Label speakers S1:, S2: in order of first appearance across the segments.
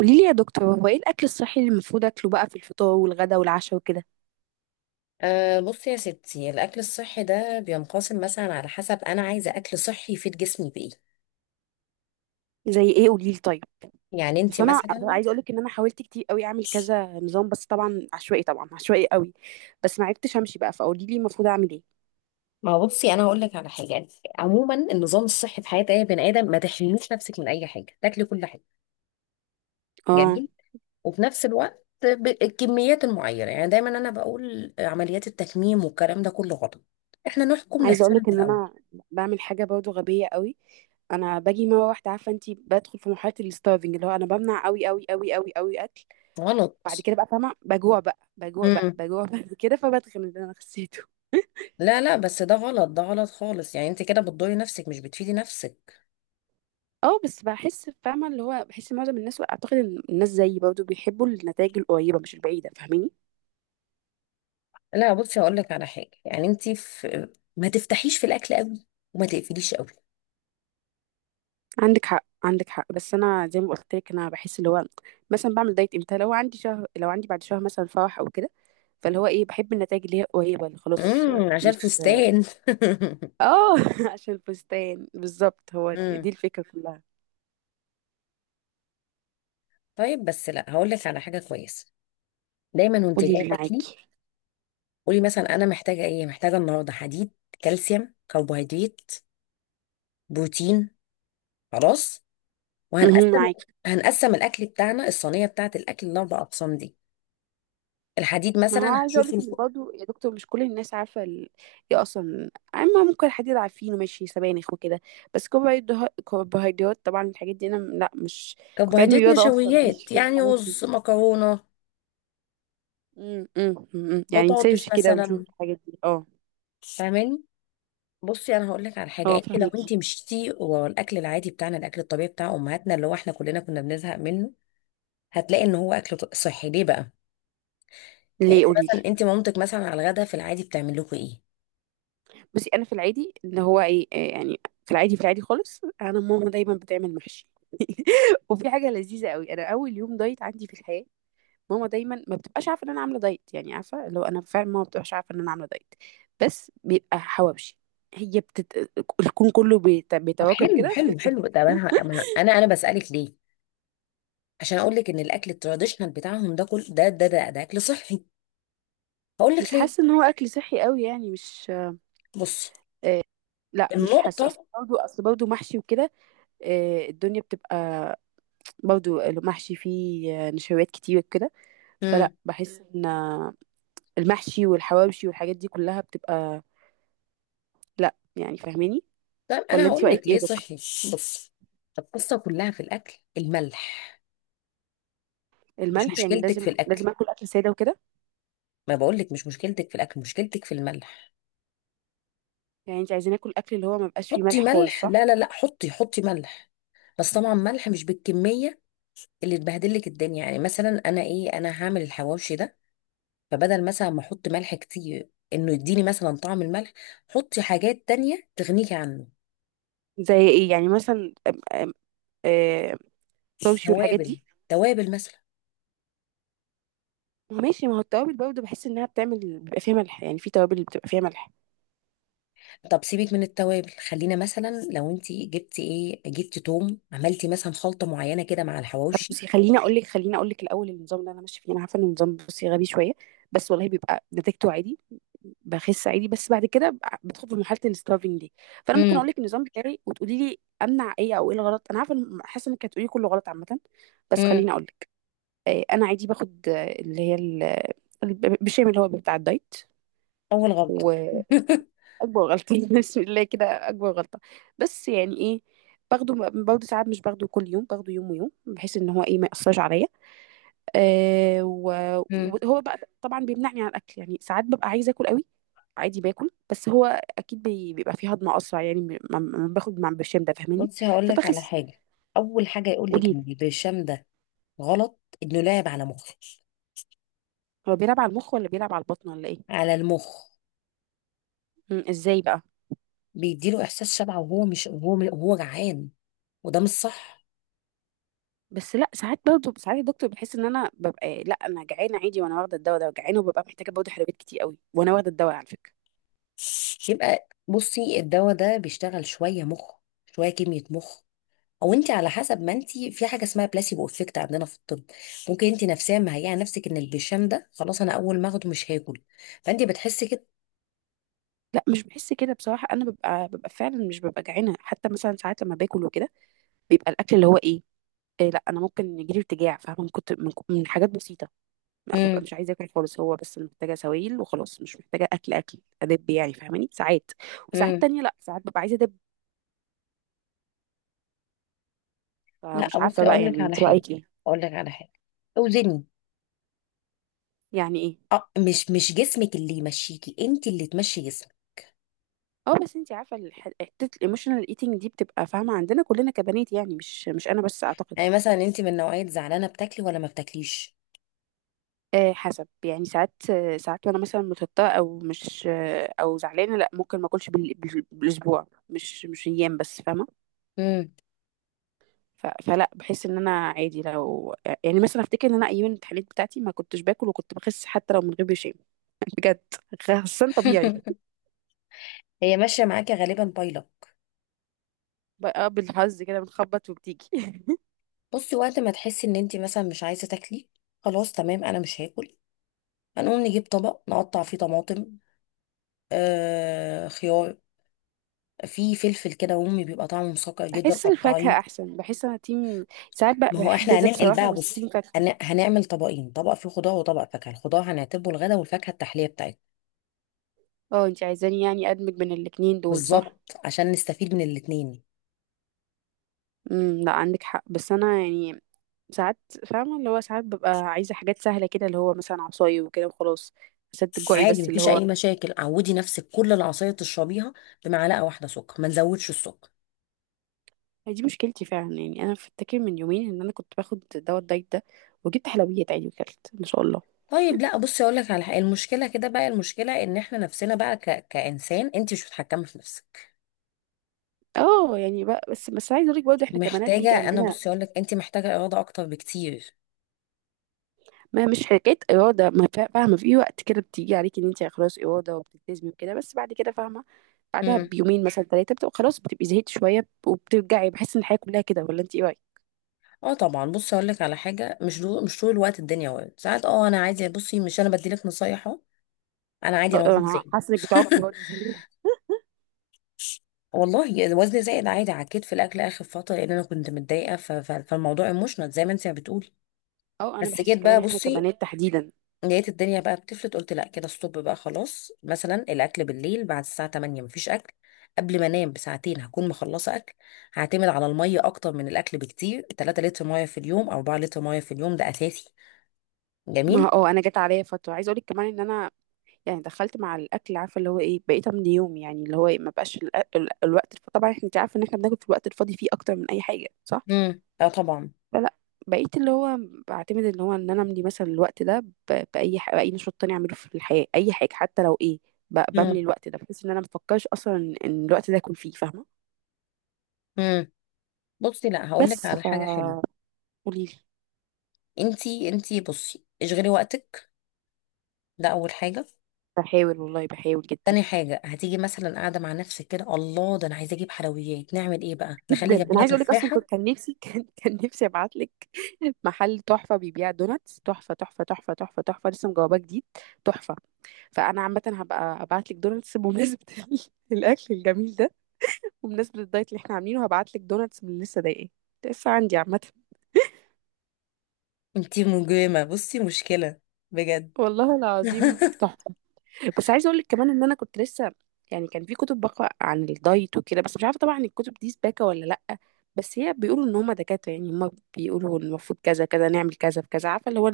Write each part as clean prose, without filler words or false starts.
S1: قولي لي يا دكتور، هو ايه الاكل الصحي اللي المفروض اكله بقى في الفطار والغدا والعشاء وكده؟
S2: أه، بصي يا ستي. الأكل الصحي ده بينقسم مثلا على حسب أنا عايزة أكل صحي يفيد جسمي بإيه.
S1: زي ايه؟ قولي لي طيب.
S2: يعني أنت
S1: بس انا
S2: مثلا.
S1: عايزه اقول لك ان انا حاولت كتير قوي اعمل كذا نظام، بس طبعا عشوائي قوي، بس ما عرفتش امشي بقى، فقولي لي المفروض اعمل ايه؟
S2: ما هو بصي، أنا هقول لك على حاجة. يعني عموما النظام الصحي في حياة أي بني آدم، ما تحرميش نفسك من أي حاجة، تاكلي كل حاجة.
S1: اه،
S2: جميل. وفي نفس الوقت بالكميات المعينة. يعني دايما أنا بقول عمليات التكميم والكلام ده كله غلط، إحنا نحكم
S1: عايزه اقول
S2: نفسنا من
S1: لك ان
S2: الأول.
S1: انا بعمل حاجه برضو غبيه قوي. انا باجي مره واحده عارفه انت، بدخل في مرحله الستارفنج، اللي هو انا بمنع قوي قوي قوي قوي قوي اكل، بعد
S2: غلط.
S1: كده بقى فاهمه، بجوع بقى بجوع بقى
S2: امم.
S1: بجوع بعد كده، فبتخن اللي انا خسيته.
S2: لا لا، بس ده غلط. ده غلط خالص. يعني أنت كده بتضري نفسك مش بتفيدي نفسك.
S1: اه بس بحس، فاهمة اللي هو، بحس معظم الناس واعتقد ان الناس زيي برضه بيحبوا النتائج القريبة مش البعيدة، فاهماني؟
S2: لا بصي، هقول لك على حاجه. يعني انت في، ما تفتحيش في الاكل قوي وما تقفليش قوي.
S1: عندك حق عندك حق، بس انا زي ما قلت لك انا بحس اللي هو، مثلا بعمل دايت امتى؟ لو عندي شهر، لو عندي بعد شهر مثلا فرح او كده، فاللي هو ايه، بحب النتائج اللي هي قريبة، اللي خلاص
S2: عشان
S1: مش.
S2: الفستان
S1: اه عشان الفستان بالظبط، هو
S2: امم.
S1: دي الفكرة كلها.
S2: طيب، بس لا هقول لك على حاجه كويسه. دايما وانت
S1: قولي
S2: جايه
S1: لي
S2: تاكلي،
S1: معاكي.
S2: قولي مثلا: انا محتاجه ايه؟ محتاجه النهارده حديد، كالسيوم، كربوهيدرات، بروتين. خلاص.
S1: مهم،
S2: وهنقسم
S1: معاكي.
S2: هنقسم الاكل بتاعنا، الصينيه بتاعه الاكل، لاربع اقسام دي. الحديد
S1: ما هو
S2: مثلا
S1: عايزه اقول
S2: هشوف
S1: لك ان برضه يا دكتور، مش كل الناس عارفه ال... ايه اصلا، اما ممكن حد يبقى عارفينه ماشي سبانخ وكده. بس كربوهيدرات طبعا، الحاجات دي انا لا مش، كنت علمي
S2: كربوهيدرات
S1: رياضه اصلا، ماليش
S2: نشويات،
S1: في
S2: يعني
S1: الحاجات دي.
S2: رز، مكرونه،
S1: امم امم يعني
S2: بطاطس
S1: نسيرش كده ونشوف
S2: مثلا.
S1: الحاجات دي، اه.
S2: فاهماني؟ بصي، انا هقول لك على حاجه.
S1: اه
S2: لو انت
S1: فهمكي؟
S2: مشيتي ورا الاكل العادي بتاعنا، الاكل الطبيعي بتاع امهاتنا اللي هو احنا كلنا كنا بنزهق منه، هتلاقي ان هو اكل صحي. ليه بقى؟ يعني
S1: ليه؟
S2: انت
S1: قولي لي.
S2: مثلا انت مامتك مثلا على الغدا في العادي بتعمل لكم ايه؟
S1: بصي انا في العادي، ان هو ايه، إيه يعني، في العادي خالص، انا ماما دايما بتعمل محشي وفي حاجه لذيذه قوي، انا اول يوم دايت عندي في الحياه، ماما دايما ما بتبقاش عارفه ان انا عامله دايت، يعني عارفه لو انا فعلا، ماما ما بتبقاش عارفه ان انا عامله دايت، بس بيبقى حواوشي. هي بتت... الكون كله
S2: طب
S1: بيتواكب
S2: حلو
S1: كده
S2: حلو حلو. ده انا انا بسالك ليه. عشان اقول لك ان الاكل التراديشنال بتاعهم ده، كل ده اكل صحي. هقول
S1: مش
S2: لك
S1: حاسه
S2: ليه.
S1: ان هو اكل صحي قوي يعني مش...
S2: بصي،
S1: آه. لا مش حاسه، اصل
S2: النقطه.
S1: برضه اصل برضه محشي وكده. آه، الدنيا بتبقى، برضه المحشي فيه نشويات كتير كده.
S2: امم.
S1: فلا بحس ان المحشي والحواوشي والحاجات دي كلها بتبقى، لا يعني، فاهماني؟
S2: طب
S1: ولا
S2: انا
S1: انت
S2: هقول
S1: رايك
S2: لك
S1: ايه
S2: ليه
S1: ده؟
S2: صحي. بصي، القصه كلها في الاكل، الملح. مش
S1: الملح، يعني
S2: مشكلتك في
S1: لازم
S2: الاكل.
S1: لازم اكل اكل ساده وكده؟
S2: ما بقولك، مش مشكلتك في الاكل، مشكلتك في الملح.
S1: يعني انت عايزين ناكل اكل اللي هو ما بقاش فيه
S2: حطي
S1: ملح خالص،
S2: ملح.
S1: صح؟
S2: لا لا لا، حطي حطي ملح. بس طبعا ملح مش بالكميه اللي تبهدلك الدنيا. يعني مثلا انا هعمل الحواوشي ده، فبدل مثلا ما احط ملح كتير، انه يديني مثلا طعم الملح، حطي حاجات تانية تغنيكي عنه.
S1: زي ايه يعني؟ مثلا آه، توابشي والحاجات
S2: توابل.
S1: دي.
S2: توابل مثلا.
S1: ماشي، ما هو التوابل برضه بحس انها بتعمل، بيبقى فيها ملح، يعني في توابل بتبقى فيها ملح.
S2: طب سيبك من التوابل، خلينا مثلا لو انت جبتي توم، عملتي مثلا خلطة معينة كده مع
S1: طب
S2: الحواوشي.
S1: بصي، خليني اقول لك الاول، النظام اللي انا ماشيه فيه، انا عارفه ان النظام بصي غبي شويه، بس والله بيبقى نتيجته عادي، بخس عادي، بس بعد كده بدخل في مرحله الستارفنج دي. فانا ممكن اقول
S2: امم.
S1: لك النظام بتاعي وتقولي لي امنع ايه، او ايه الغلط. انا عارفه حاسه انك هتقولي كله غلط عامه. بس خليني
S2: امم.
S1: اقول. انا عادي باخد، اللي هي ال- بالشام اللي هو بتاع الدايت،
S2: اول غلطة
S1: واكبر غلطه بسم الله كده اكبر غلطه، بس يعني ايه، باخده، برضه ساعات مش باخده كل يوم، باخده يوم ويوم، بحيث ان هو ايه، ما ياثرش عليا. آه، وهو بقى طبعا بيمنعني عن الاكل، يعني ساعات ببقى عايزه اكل قوي، عادي باكل، بس هو اكيد بيبقى فيه هضم اسرع، يعني ما باخد مع برشام ده، فاهماني؟
S2: بصي هقول لك على
S1: فبخس.
S2: حاجه. اول حاجه يقول لك
S1: قوليلي،
S2: ان البرشام ده غلط، انه لاعب على مخه.
S1: هو بيلعب على المخ ولا بيلعب على البطن ولا ايه؟
S2: على المخ.
S1: مم، ازاي بقى؟
S2: بيديله احساس شبع وهو مش، وهو جعان. وده مش صح.
S1: بس لا ساعات، برضه ساعات الدكتور بيحس ان انا ببقى، لا انا جعانه عادي وانا واخده الدواء ده، جعانه وببقى محتاجه برضه حلويات كتير قوي وانا واخده الدواء على فكره.
S2: يبقى بصي الدواء ده بيشتغل شويه مخ، شويه كميه مخ. او انت على حسب، ما انت في حاجه اسمها بلاسيبو افكت عندنا في الطب. ممكن انت نفسيا مهيئه نفسك ان البرشام ده خلاص، انا اول ما اخده مش هاكل، فانت بتحسي كده.
S1: لا مش بحس كده بصراحه، انا ببقى فعلا، مش ببقى جعانه، حتى مثلا ساعات لما باكل وكده، بيبقى الاكل اللي هو ايه، إيه، لا انا ممكن يجيلي ارتجاع فاهمه، من حاجات بسيطه. لا ببقى
S2: امم.
S1: مش عايزه اكل خالص، هو بس أنا محتاجه سوائل وخلاص، مش محتاجه اكل، اكل ادب يعني، فاهماني؟ ساعات، وساعات
S2: امم.
S1: تانية لا، ساعات ببقى عايزه ادب،
S2: لا
S1: فمش عارفه
S2: بصي،
S1: بقى،
S2: اقول
S1: يعني
S2: لك على
S1: انت
S2: حاجه
S1: رايك ايه؟
S2: اقول لك على حاجه اوزني.
S1: يعني ايه؟
S2: اه، مش جسمك اللي يمشيكي، انت اللي تمشي جسمك.
S1: اه بس انت عارفه حته الايموشنال ايتنج دي بتبقى فاهمه، عندنا كلنا كبنات يعني، مش انا بس اعتقد.
S2: يعني مثلا انت من نوعية زعلانة بتاكلي ولا ما بتاكليش؟
S1: آه حسب، يعني ساعات، ساعات وانا مثلا متوتره او مش، او زعلانه، لا ممكن ما اكلش بالاسبوع، مش ايام بس، فاهمه.
S2: امم
S1: فلا بحس ان انا عادي لو، يعني مثلا افتكر ان انا ايام التحاليل بتاعتي ما كنتش باكل وكنت بخس حتى لو من غير برشام بجد، خسان طبيعي.
S2: هي ماشية معاكي غالبا بايلة.
S1: بقى بالحظ كده بنخبط وبتيجي
S2: بصي، وقت ما تحسي ان انت مثلا مش عايزة تاكلي، خلاص تمام انا مش هاكل. هنقوم نجيب طبق نقطع فيه طماطم، خيار، في فلفل كده امي بيبقى طعمه مسكر جدا،
S1: بحس الفاكهه
S2: قطعيه.
S1: احسن، بحس انا تيم، ساعات بقى
S2: ما هو
S1: بحب
S2: احنا
S1: ده
S2: هننقل
S1: بصراحه،
S2: بقى.
S1: بس تيم
S2: بصي،
S1: فاكهه.
S2: هنعمل طبقين، طبق فيه خضار وطبق فاكهة. الخضار هنعتبه الغدا والفاكهة التحلية بتاعتنا.
S1: اه، انتي عايزاني يعني ادمج بين الاتنين دول، صح؟
S2: بالظبط، عشان نستفيد من الاتنين.
S1: لا عندك حق، بس انا يعني ساعات، فاهمه اللي هو، ساعات ببقى عايزه حاجات سهله كده، اللي هو مثلا عصاي وكده وخلاص، سد الجوعي
S2: عادي،
S1: بس اللي
S2: مفيش
S1: هو.
S2: اي مشاكل. عودي نفسك كل العصاير تشربيها بمعلقه واحده سكر، ما نزودش السكر.
S1: هي دي مشكلتي فعلا، يعني انا فاكر من يومين ان انا كنت باخد دواء الدايت ده، وجبت حلويات عادي وكلت ما شاء الله.
S2: طيب لا، بصي اقول لك على حاجه. المشكله كده بقى، المشكله ان احنا نفسنا بقى، كانسان انت مش متحكمه في نفسك.
S1: اه يعني بقى، بس عايزه اقول لك برضه، احنا كبنات بيجي
S2: انا
S1: عندنا.
S2: بصي اقول لك، انت محتاجه اراده اكتر بكتير.
S1: ما مش حكايه اراده، ما فا- فاهمه في وقت كده بتيجي عليك ان انت خلاص اراده وبتلتزمي وكده، بس بعد كده فاهمه، بعدها
S2: امم.
S1: بيومين مثلا ثلاثه، بتبقى خلاص بتبقي زهقت شويه، وبترجعي بحس ان الحياه كلها كده، ولا انت ايه رايك؟
S2: اه طبعا. بصي اقول لك على حاجه. مش طول الوقت الدنيا ورد. ساعات اه، انا عادي. بصي مش، انا بديلك نصايح اهو. انا عادي
S1: اه،
S2: انا
S1: اه،
S2: وزني
S1: انا
S2: زين
S1: حاسه انك بتعكي برضه زيي.
S2: والله وزني زايد عادي، عكيت في الاكل اخر فتره لان انا كنت متضايقه، فالموضوع ايموشنال زي ما انت بتقولي.
S1: اه انا
S2: بس
S1: بحس
S2: جيت
S1: كمان
S2: بقى
S1: احنا
S2: بصي،
S1: كبنات تحديدا.
S2: لقيت الدنيا بقى بتفلت، قلت لا كده، ستوب بقى خلاص. مثلا الاكل بالليل بعد الساعه 8 مفيش اكل. قبل ما انام بساعتين هكون مخلصه اكل. هعتمد على الميه اكتر من الاكل بكتير، 3 لتر ميه في اليوم او 4 لتر ميه في اليوم، ده اساسي.
S1: ما
S2: جميل.
S1: اه انا جت عليا فتره، عايزه اقول لك كمان ان انا يعني دخلت مع الاكل، عارفه اللي هو ايه، بقيت من يوم يعني، اللي هو ايه، ما بقاش الوقت طبعا احنا، انت عارفه ان احنا بناكل في الوقت الفاضي فيه اكتر من اي حاجه، صح؟
S2: امم. اه طبعا.
S1: لا لا، بقيت اللي هو، بعتمد ان هو ان انا املي مثلا الوقت ده باي نشاط تاني اعمله في الحياه، اي حاجه حتى لو ايه، بملي
S2: امم
S1: الوقت ده، بحيث ان انا مفكرش اصلا ان الوقت ده يكون فيه، فاهمه؟
S2: امم بصي لا هقول لك
S1: بس
S2: على
S1: ف
S2: حاجه حلوه.
S1: قولي لي.
S2: انتي بصي اشغلي وقتك، ده اول حاجه.
S1: بحاول والله بحاول جدا،
S2: تاني حاجة هتيجي مثلا قاعدة مع نفسك كده، الله، ده أنا عايزة أجيب حلويات، نعمل إيه بقى؟ نخلي
S1: جدا انا
S2: جنبنا
S1: عايزه اقول لك، اصلا
S2: تفاحة.
S1: كنت، كان نفسي كان نفسي ابعت لك محل تحفه بيبيع دوناتس، تحفه تحفه تحفه تحفه تحفه، لسه مجاوباه جديد، تحفه. فانا عامه هبقى ابعت لك دوناتس بمناسبه الاكل الجميل ده، وبمناسبة الدايت اللي احنا عاملينه، هبعتلك دوناتس من اللي لسه ضايقاه، لسه عندي عامة.
S2: انتي مجرمة بصي، مشكلة بجد
S1: والله العظيم تحفة. بس عايزة اقولك كمان ان انا كنت لسه، يعني كان في كتب بقرا عن الدايت وكده، بس مش عارفة طبعا الكتب دي سباكة ولا لأ، بس هي بيقولوا ان هما دكاترة يعني، هما بيقولوا إن المفروض كذا كذا نعمل كذا في كذا، عارفة اللي هو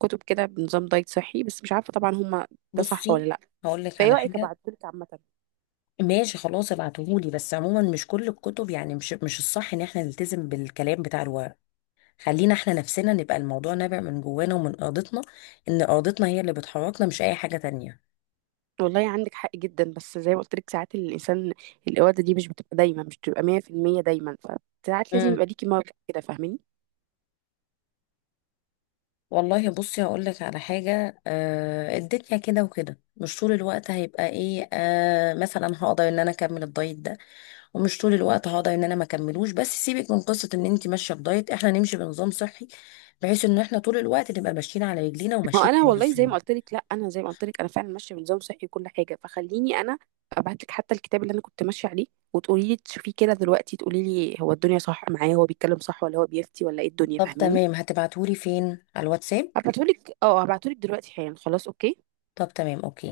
S1: كتب كده بنظام دايت صحي، بس مش عارفة طبعا هما ده صح ولا
S2: بصي
S1: لأ،
S2: هقول لك
S1: فايه
S2: على
S1: رأيك
S2: حاجة.
S1: ابعتهولك عامة؟
S2: ماشي خلاص ابعتهولي. بس عموما مش كل الكتب، يعني مش الصح ان احنا نلتزم بالكلام بتاع الورق. خلينا احنا نفسنا نبقى الموضوع نابع من جوانا ومن ارادتنا. ان ارادتنا هي اللي بتحركنا، مش اي حاجة تانية.
S1: والله عندك حق جدا، بس زي ما قلت لك ساعات الانسان، الاراده دي مش بتبقى دايما، مش بتبقى 100% دايما، فساعات لازم
S2: امم
S1: يبقى ليكي موقف كده، فاهماني؟
S2: والله بصي هقول لك على حاجة، الدنيا كده وكده مش طول الوقت هيبقى ايه، مثلا هقدر ان انا اكمل الدايت ده، ومش طول الوقت هقدر ان انا ما اكملوش. بس سيبك من قصه ان انت ماشيه بدايت، احنا نمشي بنظام صحي، بحيث ان احنا طول الوقت نبقى ماشيين على رجلينا
S1: ما
S2: وماشيين
S1: انا والله زي ما
S2: كويسين.
S1: قلت لك، لا انا زي ما قلت لك انا فعلا ماشيه بنظام صحي وكل حاجه، فخليني انا ابعت لك حتى الكتاب اللي انا كنت ماشيه عليه، وتقولي لي تشوفيه كده دلوقتي، تقولي لي هو الدنيا صح معايا، هو بيتكلم صح ولا هو بيفتي ولا ايه الدنيا،
S2: طب
S1: فاهماني؟
S2: تمام، هتبعتهولي فين، على الواتساب؟
S1: هبعتهولك، هبعتهولك دلوقتي حالا، خلاص اوكي.
S2: طب تمام، اوكي.